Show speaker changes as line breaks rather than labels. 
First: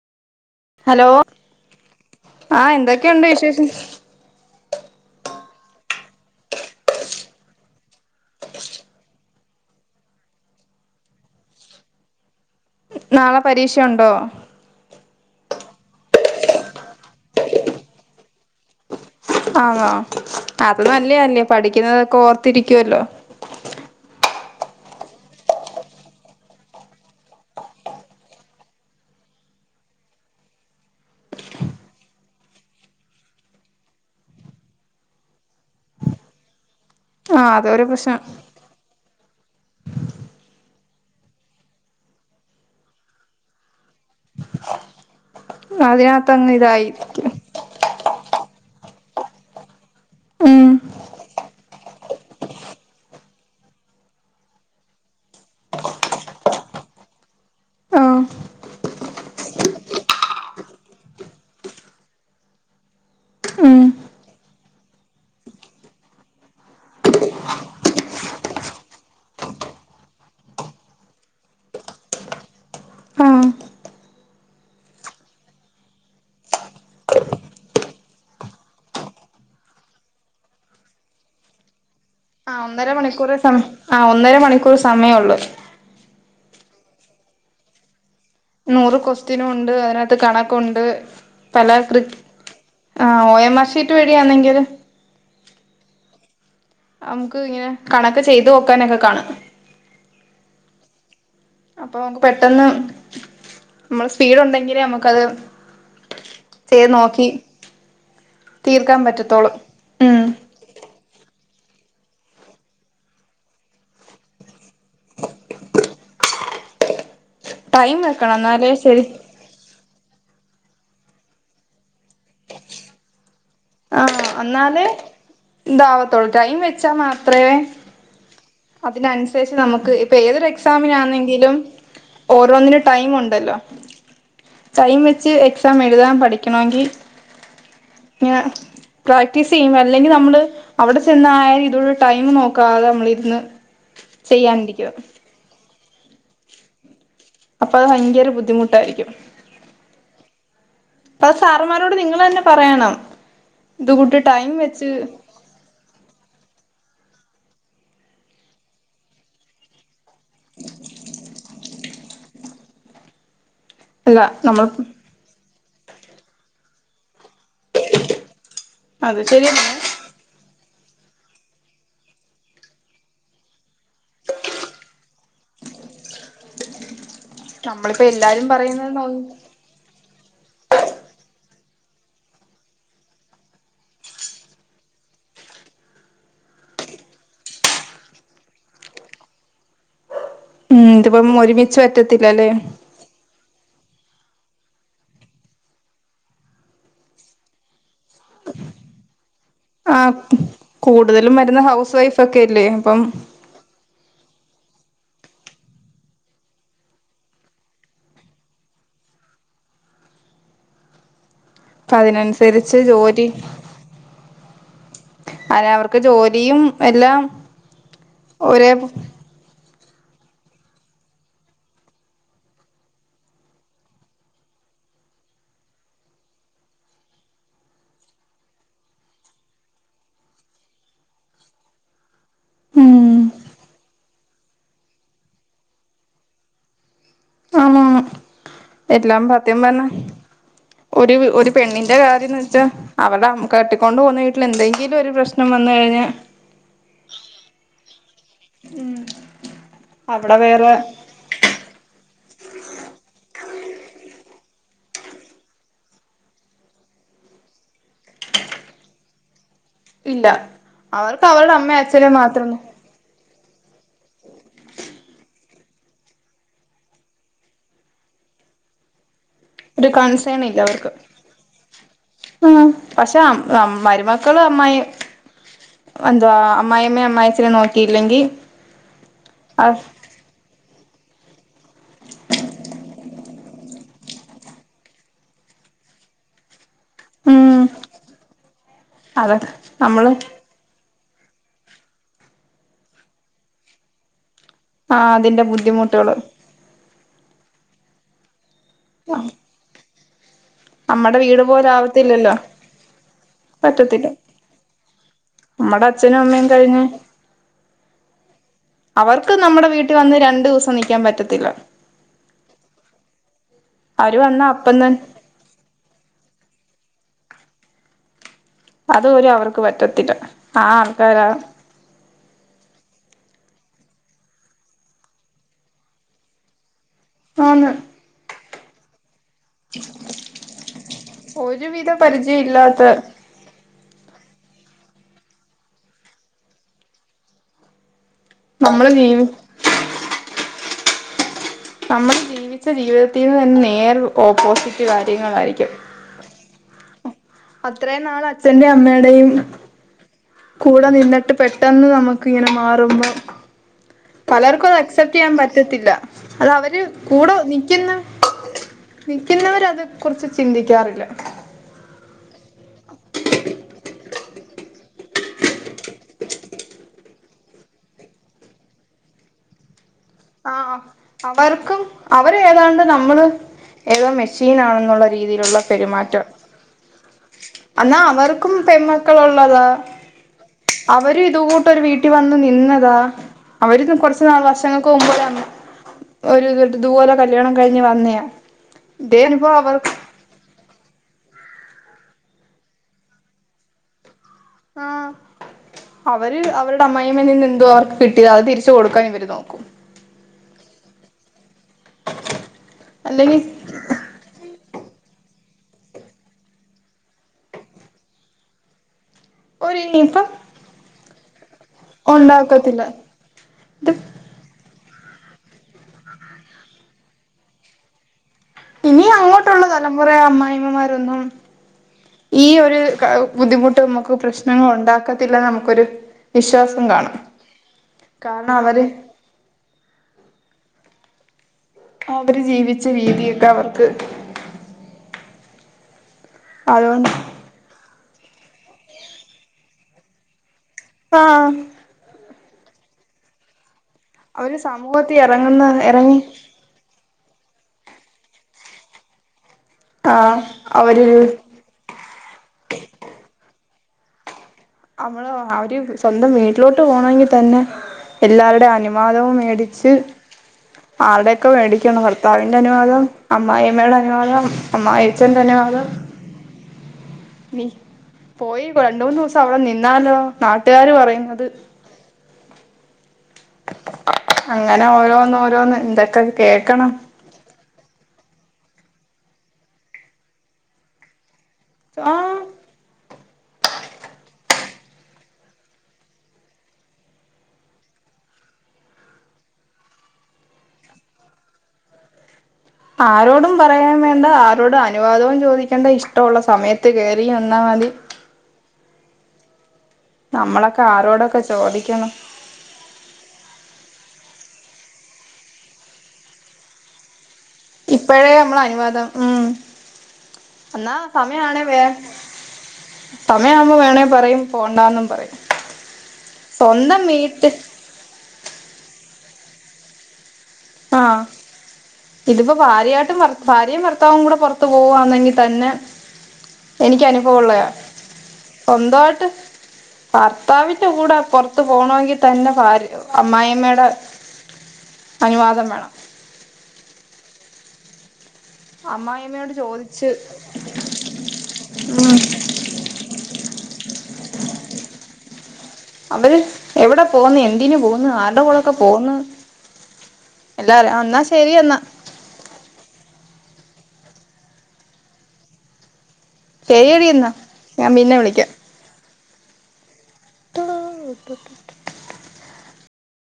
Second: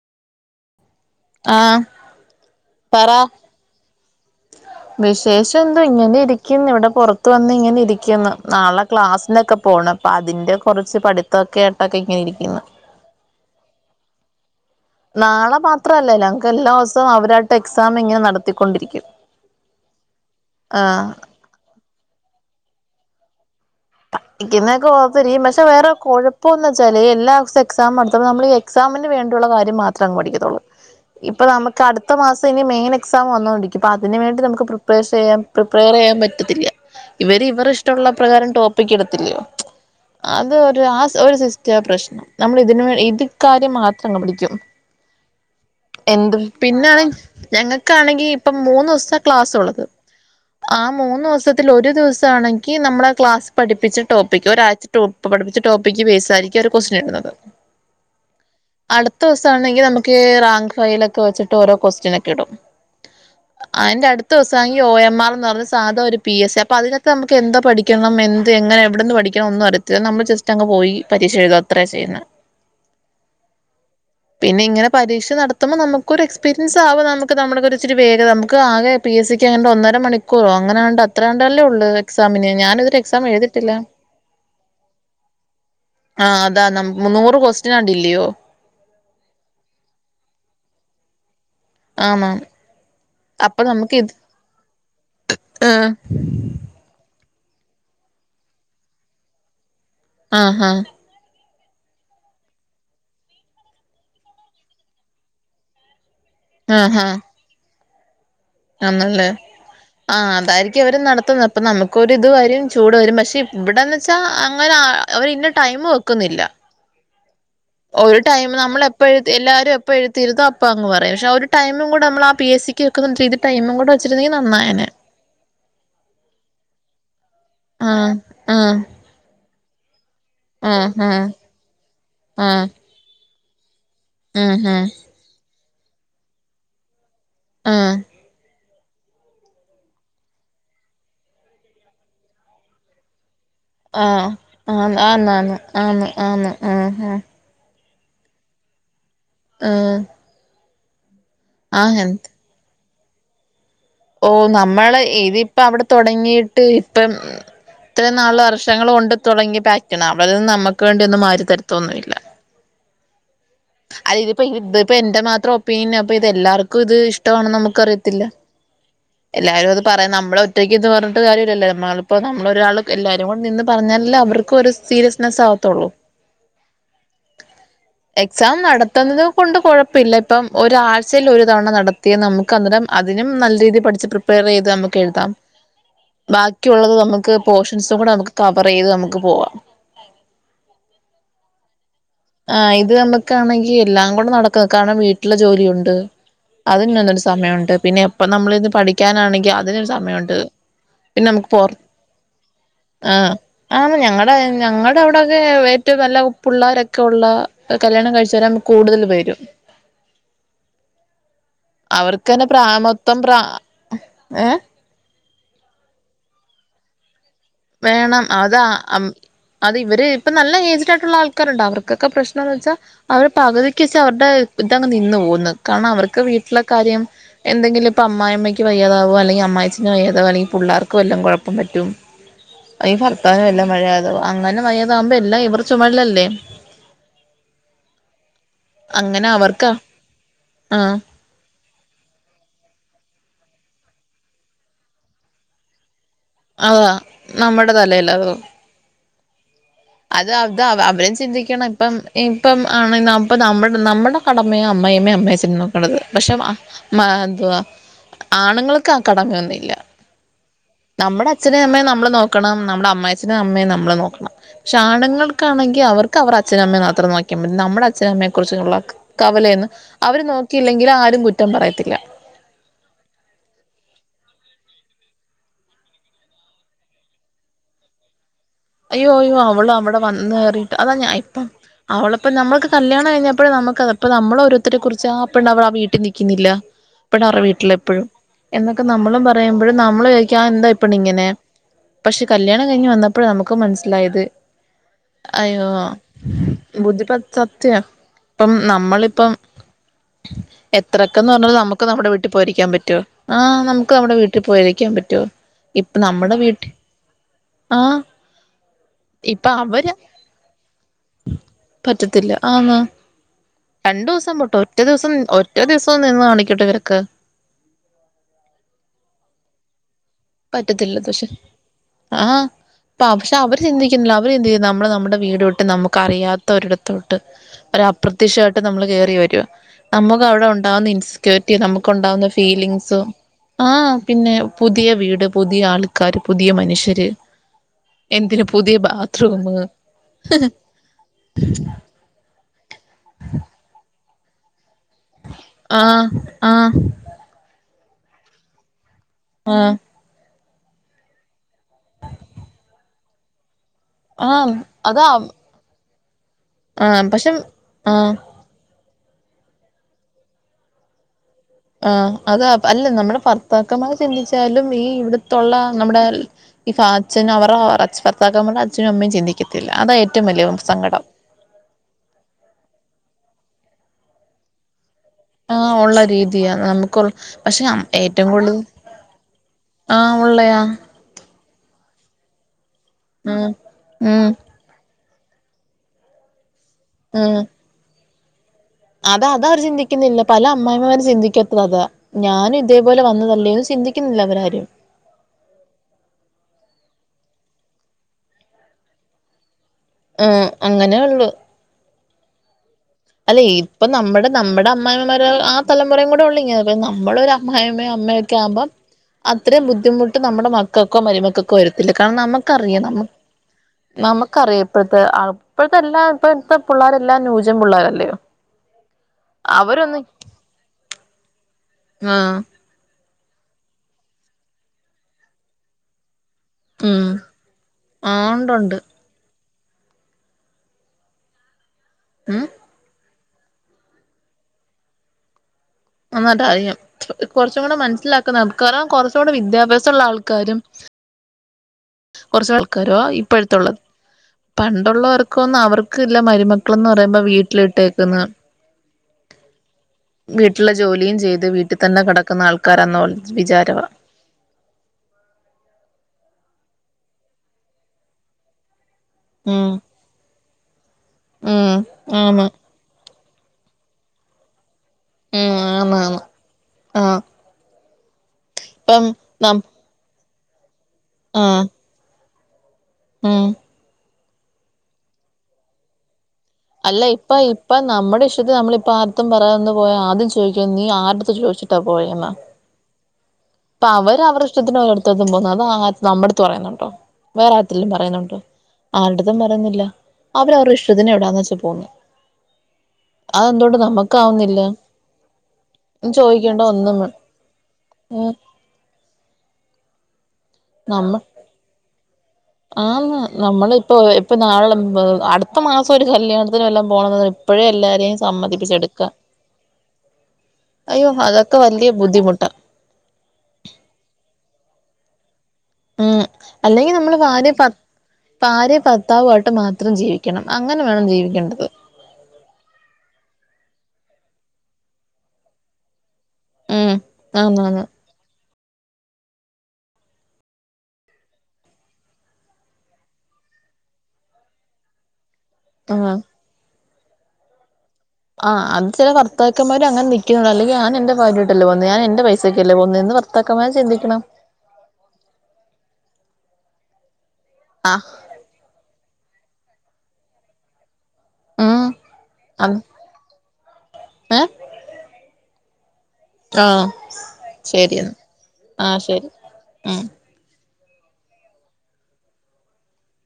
Hello
ആഹ്
ആഹ്
പറ
എന്തൊക്കെയ്ണ്ട് വിശേഷം
വിശേഷം എന്തുവാ ഇങ്ങനെ ഇരിക്ക്ന്ന് ഇവ്ടെ പൊറത്ത് വന്നിങ്ങനെ ഇരിക്ക്ന്ന് നാളെ ക്ലാസ്സിനൊക്കെ പോണം പ്പൊ അതിന്റെ കാെറച്ച് പഠിത്തവൊക്കെയായിട്ടൊക്കെ ഇങ്ങനെ ഇരിക്ക്ന്ന്
നാളെ പരീക്ഷ ഉണ്ടോ
നാളെ മാത്രമല്ല ഞങ്ങക്ക് എല്ലാ ദെവസവും അവരായിട്ട് എക്സാംമിങ്ങനെ നടത്തിക്കൊണ്ടിരിക്കും
ആണോഅത്
ആഹ്
നല്ലെയല്ലേ പഠിക്കുന്നതൊക്കെ ഓർത്തിരിക്കുവല്ലോ
പഠിക്കുന്നതൊക്കെ ഓർത്തിരിക്കും പക്ഷേ വേറെ കുഴപ്പമെന്ന് വെച്ചാല് എല്ലാ ദിവസവും എക്സാം നടത്തുമ്പോ നമ്മളീ എക്സാമിന് വേണ്ട [unintelligible] ള്ള കാര്യം മാത്ര അങ്ങ് പഠിക്കത്തുള്ളൂ ഇപ്പൊ നമ്ക്ക് അടുത്ത മാസം ഇനി മെയിൻ എക്സാം വന്നുകൊണ്ടിക്കും അപ്പൊ അതിന് വേണ്ടി നമുക്ക് പ്രിപ്പറേസെയ്യാം പ്രിപ്പേർ യ്യാൻ പറ്റത്തില്ല
ആ
ഇവര് ഇവർടെ
അതൊരു
ഇഷ്ടമുള്ള
പ്രശ്നം
പ്രകാരം ടോപ്പ് അത് ഒരു ആ ഒരു സിസ്റ്റാപ്രശ്നം നമ്മൾ ഇതിന് വേ ഇതിക്കാര്യ മാ ത്രങ്ങ് പഠിക്കും എന്ത്
അതിനകത്തങ്ങ്
പിന്നാണെ
ഇതായിരിക്കും
ഞങ്ങൾക്കാണെങ്കി ഇപ്പം മൂന്നൂസം ക്ലാസുള്ളത്
ഉം
ആ മൂന്നൂസത്തിലൊരു ദിവ്സവാണെങ്കി നമ്മടെ ക്ലാസ് പഠിപ്പിച്ച ടോപ്പിക് ഒരാഴ്ച ടോപ്പ് പഠിപ്പിച്ച ടോപ്പിക്ക് ബേസായിരിക്കവര് കൊസ്റ്റൃനിട്ന്നത്
ആ
അട്ത്തൂസാന്നെങ്കി നമുക്ക് റാങ്ക് ഫൈലൊക്കെ വെച്ചിട്ട് ഓരോ കൊസ്റ്റ്യനൊക്കെടും
ഉം
അയ്ന്റെ അട്ത്തൂസാണെങ്കി ഒഎംആർ എന്ന് പറഞ്ഞ സാധാ ഒരു പിഎസ്സി അപ്പൊ അതിനകത്ത് നമുക്ക് എന്തോ പഠിക്കണം എ [unintelligible] എങ്ങനെ എവിടന്ന് പഠിക്കണം ഒന്നും അറിയത്തില്ല നമ്മൾ ജസ്റ്റ് അങ്ങ് പോയി പരീക്ഷയെഴുതുവാ അത്രയാ ചെയ്യുന്നെ
ഉം
പിന്നെ ഇങ്ങനെ പരീക്ഷ നടത്തുമ്പോ നമുക്കൊരു എക്സ്പീരിയൻസാവും നമുക്ക് നമ്മുടെ ഒരിച്ചിരി വേഗത നമുക്ക് ആകെ എസ് സിക്ക് അങ്ങന ഒന്നര മണിക്കൂറോ അങ്ങനെയാണ്ട് അത്രാണ്ടല്ലേ ഉള്ളൂ എക്സാമിന് ഞാൻ
അരമണിക്കൂറേ സമയ ആ ഒന്നര മണിക്കൂർ സമയമുള്ളൂ.
ആഹ് അതാ ന നൂറ് ക്വസ്റ്റൃനങ്ങാണ്ടില്ലയോ?
നൂറ് ക്വസ്റ്റിനും ഉണ്ട്. അതിനകത്ത് കണക്കുണ്ട്, പല
ആണോ
ആഹ് ഒ എം
അപ്പൊ
ആർഷീറ്റ്
നമുക്ക് ഇത്
വഴിയാന്നെങ്കിൽ
ആഹ്
നമുക്ക് ഇങ്ങനെ കണക്ക് ചെയ്തു നോക്കാനൊക്കെ കാണും.
ആഹ് ആഹ്
അപ്പൊ നമുക്ക് പെട്ടെന്ന് നമ്മള് സ്പീഡ് ഉണ്ടെങ്കിലേ നമുക്കത്
ആഹ്
ചെയ്ത്
ആഹ്
നോക്കി തീർക്കാൻ
ആന്നല്ലേ
പറ്റത്തോളൂ ഉം
ആഹ് അതായിരിക്കും അവര് നടത്ത് അപ്പ നമുക്കൊരിത് വരും ചൂട് വരും പക്ഷെ ഇവിടെന്ന് വച്ചാൽ അങ്ങനെ, അവര് ഇന്ന ടൈം വെക്കുന്നില്ല
[inaudible] ടൈം
ഒരു
വെക്കണം
ടൈമ്
എന്നാലേ
നമ്മള്
ശരി
എപ്പഴ എല്ലാരും [unintelligible] പ്പോ അങ്ങ് പറയും പക്ഷെ ഒരു ടൈും കൂടെ നമ്മളാ പി എസ് സിക്ക് വെക്കുന്ന ടൈമും കൂടെ
ആഹ്
വെച്ചിരുന്നെങ്കിൽ
എന്നാലേ
നന്നായേനേ.
ഇതാവത്തോളൂ ടൈം വെച്ചാ മാത്രമേ
ആഹ് ആഹ്
അതിനനുസരിച്ച് നമുക്ക് ഇപ്പൊ ഏതൊരു
ആഹ്
എക്സാമിനാന്നെങ്കിലും
ആഹ് ആഹ്
ഓരോന്നിനും ടൈം ഉണ്ട്. ണ്ടല്ലോ
ഉം
ടൈം വെച്ച് എക്സാം എഴുതാൻ പഠിക്കണോങ്കി
ഉം ആഹ്
ഞാൻ പ്രാക്ടീസ് ചെയ്യുമ്പോ അല്ലെങ്കിൽ നമ്മള് അവിടെ ചെന്നായാാലും ഇതിനുള്ള ടൈം നോക്കാതെ നമ്മളിരുന്ന്
ആഹ്
ചെയ്യാനിരിക്കും
ആ ആന്ന് ആന്ന് ആന്ന് ആന്ന് ആഹ് ആഹ്
അപ്പൊത് ങ്കര ബുദ്ധിമുട്ടായിരിക്കും.
ആഹ്
പ്പം ആ സാറമ്മാരോട്
ആഹ് എന്ത്
നിങ്ങളന്നെ പറയണം. ഇത് കൂട്ട്
ഓ
ടൈം വെച്ച്
നമ്മള് ഇതിപ്പം അവിടെ തൊടങ്ങിയിട്ട് ഇപ്പം ഇത്ര നാള് വർഷങ്ങൾ കൊണ്ട് തൊടങ്ങിയിട്ട് അവിര് നമ്മക്ക് വേണ്ടി ഒന്നും മാറ്റിത്തരത്തൊന്നുല്ല
അല്ല
[unintelligible]
നമ്മൾ
ഇത്പ്പ എന്റെ മാത്രം ഒപ്പീനിയൻ അപ്പൊ ഇത് എല്ലാർക്കും ഇത് ഇഷ്ടമാണെന്ന് നമുക്ക് അറിയത്തില്ല
അത് ശരിയ
എല്ലാരും അത് പറയ നമ്മളൊ [unintelligible] പറഞ്ഞിട്ട് കാര്യല്ലല്ലോ നമ്മളൊരാള് എല്ലാവരുംടെ നിന്ന് പറഞ്ഞാലാൽ അവർക്കും ഒരു സീരിയസ്നസ് ആവ ത്തുള്ളൂ ത്തോള്ളൂ
[inaudible] നമ്മളിപ്പോ എല്ലാരും
എക്സാം
പറയുന്നത്
നടത്തുന്നത് കൊണ്ട് കൊഴപ്പില്ല ഇപ്പം ഒരാഴ്ചയിൽ ഒര് തവണ നടത്തിയ നമുക്ക് അന്നേരം അതിനും നല്ല രീതിയിൽ പഠിച്ചച്ച് പ്രിപ്പയർ ചെയ്ത് നമുക്ക് എഴുതാം ബാക്കിയുള്ളത് നമുക്ക് പോർഷൻസും കൂടെ നമുക്ക് കവറെയ്ത് നമുക്ക് പോവാാം
ഉം ഇതിപ്പം ഒരുമിച്ച് പറ്റത്തില്ലല്ലേ
ആ ഇത് നമ്മക്കാണെങ്കി എല്ലാം കൂടെ നടക്കും കാരണം വീട്ടിലെ ജോലിയുണ്ട് അതിന്നൊരു സമയമുണ്ട് പിന്നെ എപ്പം നമ്മളിന്ന് പഠിക്കാനാണെങ്കിൽ അതിനരു
ആ
സമയുണ്ട് പിന്നെ
കൂടുതലും
നമ്മുക്ക്
വരുന്ന
പോർ
ഹൗസ് വൈഫ് ഒക്കെ അല്ലേ അപ്പം
ആ ആ ഞങ്ങടെ ഞങ്ങളടെ അവിടെയൊക്കെ ഏറ്റവും നല്ല പിള്ളോരൊക്കെ ഉള്ള കല്യാണം കഴിച്ചാല കൂടുതൽ പേരും
അപ്പ
അവർക്ക്ന്നെ
അതിനനുസരിച്ച്
പ്രാമൊത്തം
ജോലി
പ്ര ഏ
അതെ അവർക്ക് ജോലിയും എല്ലാം
വേണം അതാ
ഒരേ
അത് വര് ഇപ്പൊ നല്ല ഏജ്ടൊക്കെള്ള ആൾക്കാരുണ്ട് അവർക്കൊക്കെ പ്രശ്നംന്ന് വെച്ചാൽ അവര് പകുതിക്ക് വെച്ച് അവരുടെ ഇതങ്ങ് നിന്ന് പോകുന്നു കാണം അവർക്ക് വീട്ടില കാര്യം എന്തെങ്കിലും ഇപ്പൊ അമായി അമ്മയ്ക്ക് വയ്യാതാവോ അല്ലെങ്കിൽ അമ്മായിച്ച ന് ഏതാലും ഈ പുള്ളേർക്കും എല്ലാം കുഴപ്പം പറ്റും ഈ
ഉം
ഭർത്താവനും വല്ല കഴിയാത അങ്ങനെ വയ്യാതആകുമ്പോ എല്ലാ ഇവർ ചുമലില്ലേ
ആണോ എല്ലാം
അങ്ങനെ
പാത്യം
അവർക്കാ
പറഞ്ഞ
ആഹ്
ഒരു ഒരു പെണ്ണിന്റെ കാര്യം എന്ന് വെച്ചാൽ അവള കെട്ടിക്കൊണ്ട് പോകുന്ന വീട്ടിൽ എന്തെങ്കിലും ഒരു പ്രശ്നം വന്നു കഴിഞ്ഞൽ
അതാ നമ്മട തലയിലാകും അത്
അവിടെ വേറെ
അത അവരും ചിന്തിക്കണം ഇപ്പം ഇപ്പം ആണ് ഇപ്പൾ നമ്മുടെ നമ്മുടെ കടമയ അമ്മയമ്മേ അമ്മയെച്ചിരി നോക്കണ്ടത് പക്ഷെ [unintelligible] അദോ ആണുങ്ങൾക്ക് ആ കടമയൊന്നും ഇല്ല
ഇല്ല അവർക്ക്
നമ്മുടെ
അവരുടെ
അച്ഛന
അമ്മയും
അമ്മേയും നമ്മള്
അച്ഛനും മാത്രം
നോക്കണം നമ്മുടെ അമായച്ഛനും അമ്മയും നമ്മള് നോക്കണം ആണ്ങ്ങൾക്കാണങ്കിൽ അവർക്ക് അവർ അച്ഛനമ്മെ മാത്രം നോക്കിയാ മതി നമ്മുടെ അച്ചനും അമ്മയും കുറച്ച് ഉള്ള ക്ക് കവലയന്ന്
ഒരു
അവര്
കൺസേൺ
നോക്കിയില്ലെങ്കിൽ ആരും കുറ്റം പറയത്തില്ല
ഉം പക്ഷെ മരുമ മക്കളും അമ്മായി എന്തോ അമ്മായിമ്മേ അമ്മായിച്ച നോക്കിയില്ലെങ്കിൽ
അയ്യോ അയ്യോ അവള് അവിടെ വന്ന്റിയിട്ട് അതാ ഞാൻ ഇപ്പം അവളപ്പ നമ്മൾക്ക് കല്യാണം കഴിഞ്ഞപ്പഴ നമുക്കപ്പ നമ്മള ഓരോരുത്തരെ കുറിച്ച് ആ പെണ്ണ് അവള ആ വീട്ടിൽ നിൽക്കിന്നില്ല [unintelligible] റ
ഉം
വീട്ടില എപ്പഴും എന്നൊക്കെ നമ്മളും
അതെ
പറയുമ്പോഴും നമ്മൾ
നമ്മള്
കഴിക്കാൻ എന്താ ഇപ്പ ഇങ്ങനെ പക്ഷെ കല്യാണം കഴിഞ്ഞ് വന്നപ്പോഴ നമുക്ക് മനസിലായത്
ആ അതിന്റെ
അയ്യോ
ബുദ്ധിമുട്ടുകള്
ബുദ്ധിപ സത്യ ഇപ്പം നമ്മളിപ്പം
നമ്മടെ
എത്രക്കന്ന്
വീട്
പറഞ്ഞാല
പോലെ
നമുക്ക് നമ്മുടെ വീട്ടിൽ
ആവത്തില്ലല്ലോ
പോയിരിക്കാൻ പറ്റോ ആ് നമുക്ക്
പറ്റത്തില്ല
നമ്മുടെ വീട്ടിൽ പോയിരിക്കാൻ പറ്റോ ഇപ്പ
അച്ഛനും
നമ്മടെ
അമ്മയും
വീട്ടി
കഴിഞ്ഞ്
ആ
അവർക്ക് നമ്മടെ വീട്ടിൽ വന്ന് രണ്ടു ദിവസം നിക്കാൻ പറ്റത്തില്ല
പറ്റത്തില്ല ആന്ന് രണ്ടു
അവര്
ദിവസം
വന്ന
പട്ടോ
അപ്പം
ഒറ്റ
തന്നെ
ദിവസം ഒറ്റ ദിവസം നിന്ന് കാണിക്കട്ടെ ഇവർക്ക്
അത ഒരു അവർക്ക് പറ്റത്തില്ല ആ ആൾക്കാരാ
ആ അ പക്ഷെ അവര് ചിന്തിക്കുന്നില്ല അവര് ചിന്തിക്കുന്ന നമ്മള് നമ്മുടെ വീട് വിട്ട് നമുക്ക്റിയാത്ത ഒരിട തോട്ട്
ആന്ന്
ഒ അപ്രത്യക്ഷയമായിട്ട് നമ്മള് കയറി വരും നമുക്ക് അവിടെ ഉണ്ടാവുന്ന ഇൻസെക്യൂരിറ്റി
ഒരുവിധ
നമുക്കുണ്ടാവുന്ന
പരിചയം ഇല്ലാത്ത
ഫീലിങ്സും ആ പിന്നെ പുതിയ വീട് പുതിയ ആൾക്കാര് പുതിയ മനുഷ്യര് എന്തിന് പുതിയ
നമ്മള് ജീവി
ബാത്റൂം
നമ്മൾ ജീവിച്ച ജീവിതത്തിൽന്ന് തന്നെ നേർ ഓപ്പോസിറ്റ് കാര്യങ്ങളായിരിക്കും
ആഹ് ആഹ്
അത്രയും നാൾ അച്ഛന്റെയും
ആഹ്
കൂടെ നിന്നിട്ട് പെട്ടെന്ന് നമുക്ക് ഇങ്ങനെ മാറുമ്പോ
ആഹ്
പലർക്കും അത്
അതാ
അക്സെപ്റ്റ് ചെയ്യാൻ പറ്റത്തില്ല അത് അവര്
ആഹ് പക്ഷെ
കൂടെ നിക്കുന്ന
ആഹ്
നിക്കുന്നവർ അത് കുറിച്ച് ചിന്തിക്കാറില്ല
ആ അത് അല്ല നമ്മുടെ ഭർത്താക്കന്മാർ ചിന്തിച്ചാലും ഈ ഇവിടുത്തുള്ള നമ്മുടെ ഈ അച്ഛൻ അവരുടെ ഭർത്താക്കൻമാരുടെ അച്ഛനും അമ്മയും ചിന്തിക്കത്തില്ല അത ഏറ്റ
ആഹ് അവർക്കും അവര് ഏതാണ്ട് നമ്മള് ഏതോ മെഷീൻ ആണെന്നുള്ള രീതിയിലുള്ള
ആഹ് ഉള്ള
പെരുമാറ്റം
രീതിയാ നമുക്കുള്ള പക്ഷെ
അന്നാ
ഏറ്റവും
അവർക്കും
കൂടുതൽ
പെൺമക്കള് ഉള്ളതാ
ആഹ് ഉള്ളയാ
അവര് ഇത് കൂട്ട് ഒരു വീട്ടിൽ വന്നു നിന്നതാ
ഉം
അവര് കുറച്ച്
ഉം
നാൾ വർഷങ്ങൾ ക്ക് മുമ്പ് ഒരു ഇത് പോലെ കല്യാണം കഴിഞ്ഞ് വന്നെയാ
അത് അത് അവർ ചിന്തിക്കുന്നില്ല പല അമ്മായിയമ്മമാരും ചിന്തിക്ക അത അതാ ഞാനും ഇതേപോലെ വന്നതല്ലേന്ന് ചിന്തിക്കുന്നില്ല അവരാരും
ആഹ് അവര് അവരുടെ അമ്മായിയമ്മേൽ നിന്ന് എന്തോ അവർക്ക് കിട്ടിയത് അത് തിരിച്ച് കൊടുക്കാൻ ഇവര് നോക്കും
ആഹ് അങ്ങനെ ഉള്ളു
അല്ലെങ്കിൽ
അല്ലെ ഇപ്പ നമ്മടെ നമ്മുടെ അമ്മായിയമ്മമാരെ ആഹ് തലമുറയും കൂടെ ഉള്ളു ഇങ്ങനെ അപ്പ നമ്മള് ഒരു അമ്മായിയമ്മയും അമ്മയും ഒക്കെ ആവുമ്പം അത്രയും
ഒരു
ബുദ്ധിമുട്ട്
ഇനിയിപ്പം
നമ്മുടെ മക്കൾക്കോ മരുമക്കൾക്കോ വരത്തില്ല കാരണം നമുക്കറിയാം
ഉണ്ടാക്കത്തില്ല
നമുക്ക്
ഇത്
നമുക്കറിയാം ഇപ്പോഴത്തെ അപ്പോഴത്തെ ഇപ്പോഴത്തെ എല്ലാം ഇപ്പോഴത്തെ പിള്ളേരെല്ലാം ന്യൂജൻ പിള്ളേരല്ലിയോ
ഇനി അങ്ങോട്ടുള്ള തലമുറ അമ്മായിമ്മമാരൊന്നും
ആഹ്
ഈ ഒരു ബുദ്ധിമുട്ട് നമുക്ക് പ്രശ്നങ്ങൾ ഉണ്ടാക്കത്തില്ല നമുക്കൊരു വിശ്വാസം
ഉം
കാണാം
ആഹ്
കാരണം
ഉണ്ടുണ്ട്
അവര് അവര്
ഉം
ജീവിച്ച രീതിയൊക്കെ അവർക്ക്
നന്നായിട്ട് അറിയും
അതുകൊണ്ട്
കുറച്ചു കൂടെ മനസ്സിലാക്കുന്ന ആൾക്കാരും കുറച്ചും കൂടെ വിദ്യാഭ്യാസം ഉള്ള ആൾക്കാരും
ആഹ്
കുറച്ച് ആൾക്കാരുമാ ഇപ്പഴത്തുള്ളത്
അവര് സമൂഹത്തി
പണ്ടുള്ളവർക്കൊന്നും
എറങ്ങുന്ന
അവർക്ക് ഇല്ല
എറങ്ങി
മരുമക്കൾന്ന് പറയുമ്പോ വീട്ടിലിട്ടേക്കുന്ന
ആഹ്
വീട്ടിലെ ജോലിയും
അവരൊരു
ചെയ്ത് വീട്ടിൽ തന്നെ കിടക്കുന്ന ആൾക്കാരാന്നോള്ള വിചാര
അവള് അവര് സ്വന്തം വീട്ടിലോട്ട് പോണമെങ്കിൽ തന്നെ എല്ലാരുടെയും അനു അനുവാദവും
ഉം
മേടിച്ച് ആര്ടൊക്കെ
ഉം
മേടിക്കണം
ആന്ന്
ഭർത്താവിന്റെ അനുവാദം അമ്മായിയമ്മയുടെ അനുവാദം അമ്മയിയച്ചൻ്റെ
ഉം
അനുവാദം
ആന്ന് ആന്ന് ആഹ്
പോയി രണ്ട്
ഇപ്പം
മൂന്ന് ദിവസം അവിടെ
നം
നിന്നാല്ലോ നാട്ടുകാര് പറയുന്നത്.
മ്മ്
അങ്ങനെ ഓരോന്ന് ഓരോന്ന് എന്തൊക്കെ കേക്കണം
അല്ല ഇപ്പ ഇപ്പ നമ്മുടെ ഇഷ്ടത്തിന് നമ്മളിപ്പ ആരുടെ അടുത്തും പറയാതെ പോയാ ആദ്യം ചോദിക്കും നീ ആരുടെ അടുത്ത് ചോദിച്ച് ച്ചിട്ടാ പോയെന്ന്
ആഹ്
അവര് അവരുടെ [unintelligible] നമ്മടുത്ത് പറയുന്നുണ്ടോ വേറെ ആരുടെത്തിലും പറയുന്നുണ്ടോ ആരുടത്തും പറയുന്നില്ല അവര് അവരുടെ ഇഷ്ടത്തിന് എവിടാന്ന് വെച്ചാ പോന്നു
ആരോടും പറയാൻ വേണ്ട ആരോടും പറയാ വേണ്ട അനുവാദവും ചോദിക്കേണ്ട ഇഷ്ടമുള്ള സമയത്ത് കയറി വന്നാ
ഉ
നമ്മളൊക്കെ ആരോടൊക്കെ ചോദിക്കണം
ആഹ് നമ്മള് ഇപ്പോ ഇപ്പൊ നാളെ അടുത്ത മാസം ഒരു കല്യാണത്തിന് വല്ലോം പോണം
ഇപ്പോഴേ നമ്മളനുവാദം ഉം എന്നാ
അയ്യോ അതൊക്കെ
സമയണേ വേ
വലിയ ബുദ്ധിമുട്ടാ
സമയാവുമ്പോ വേണേ പറയും പോ ണ്ടാന്നും പറയും
ഉ അല്ലെങ്കിൽ
സ്വന്തം
നമ്മള്
വീട്ട്
ഭാര്യ ഭർ ഭാര്യ ഭർത്താവു ആയിട്ട് മാത്രം ജീവിക്
ആ ഇതിപ്പോ ഭാര്യയായിട്ടും ഭർ [unintelligible] ഭാര്യയും ഭർ ത്താവും കൂടെ പുറത്തു പോവുന്നെങ്കി തന്നെ
ഉം
എനിക്ക് അനുഭവള്ളയാ
ആന്നാന്ന്
സ്വന്തമായിട്ട് ഭർത്താവിന്റെ കൂടെ പുറത്തു പോണമെങ്കി തന്നെ ഭാര്യ അമ്മായിമ്മടെ അനുവാദം വേണം
ആഹ് ആ അത് ചില
അമ്മായിമ്മയോട്
ഭർത്താക്കന്മാര് അങ്ങനെ
ചോദിച്ച്
നിക്കും അല്ലെങ്കി ഞാൻന്റെ ഭാര്യേട്ടല്ലേ പോന്നേ
ഉം
ഞാനെന്റെ പൈസക്കല്ലേ പോന്നെന്ന് ഭർത്താക്കമ്മാര് ചിന്തിക്കണം
അവ എവിടെ പോന്ന് എന്തിന്
ആഹ്
പോന്നു ആരുടെ കൂടൊക്കെ പോന്ന് എല്ലാരും എന്നാ ശരിയെന്നാ
ആ ആ
ശരിയടി എന്നാ ഞാൻ
ശരിന്നാ
പിന്നെ വിളിക്കാം
ആ ശരി ഉം
[unintelligible]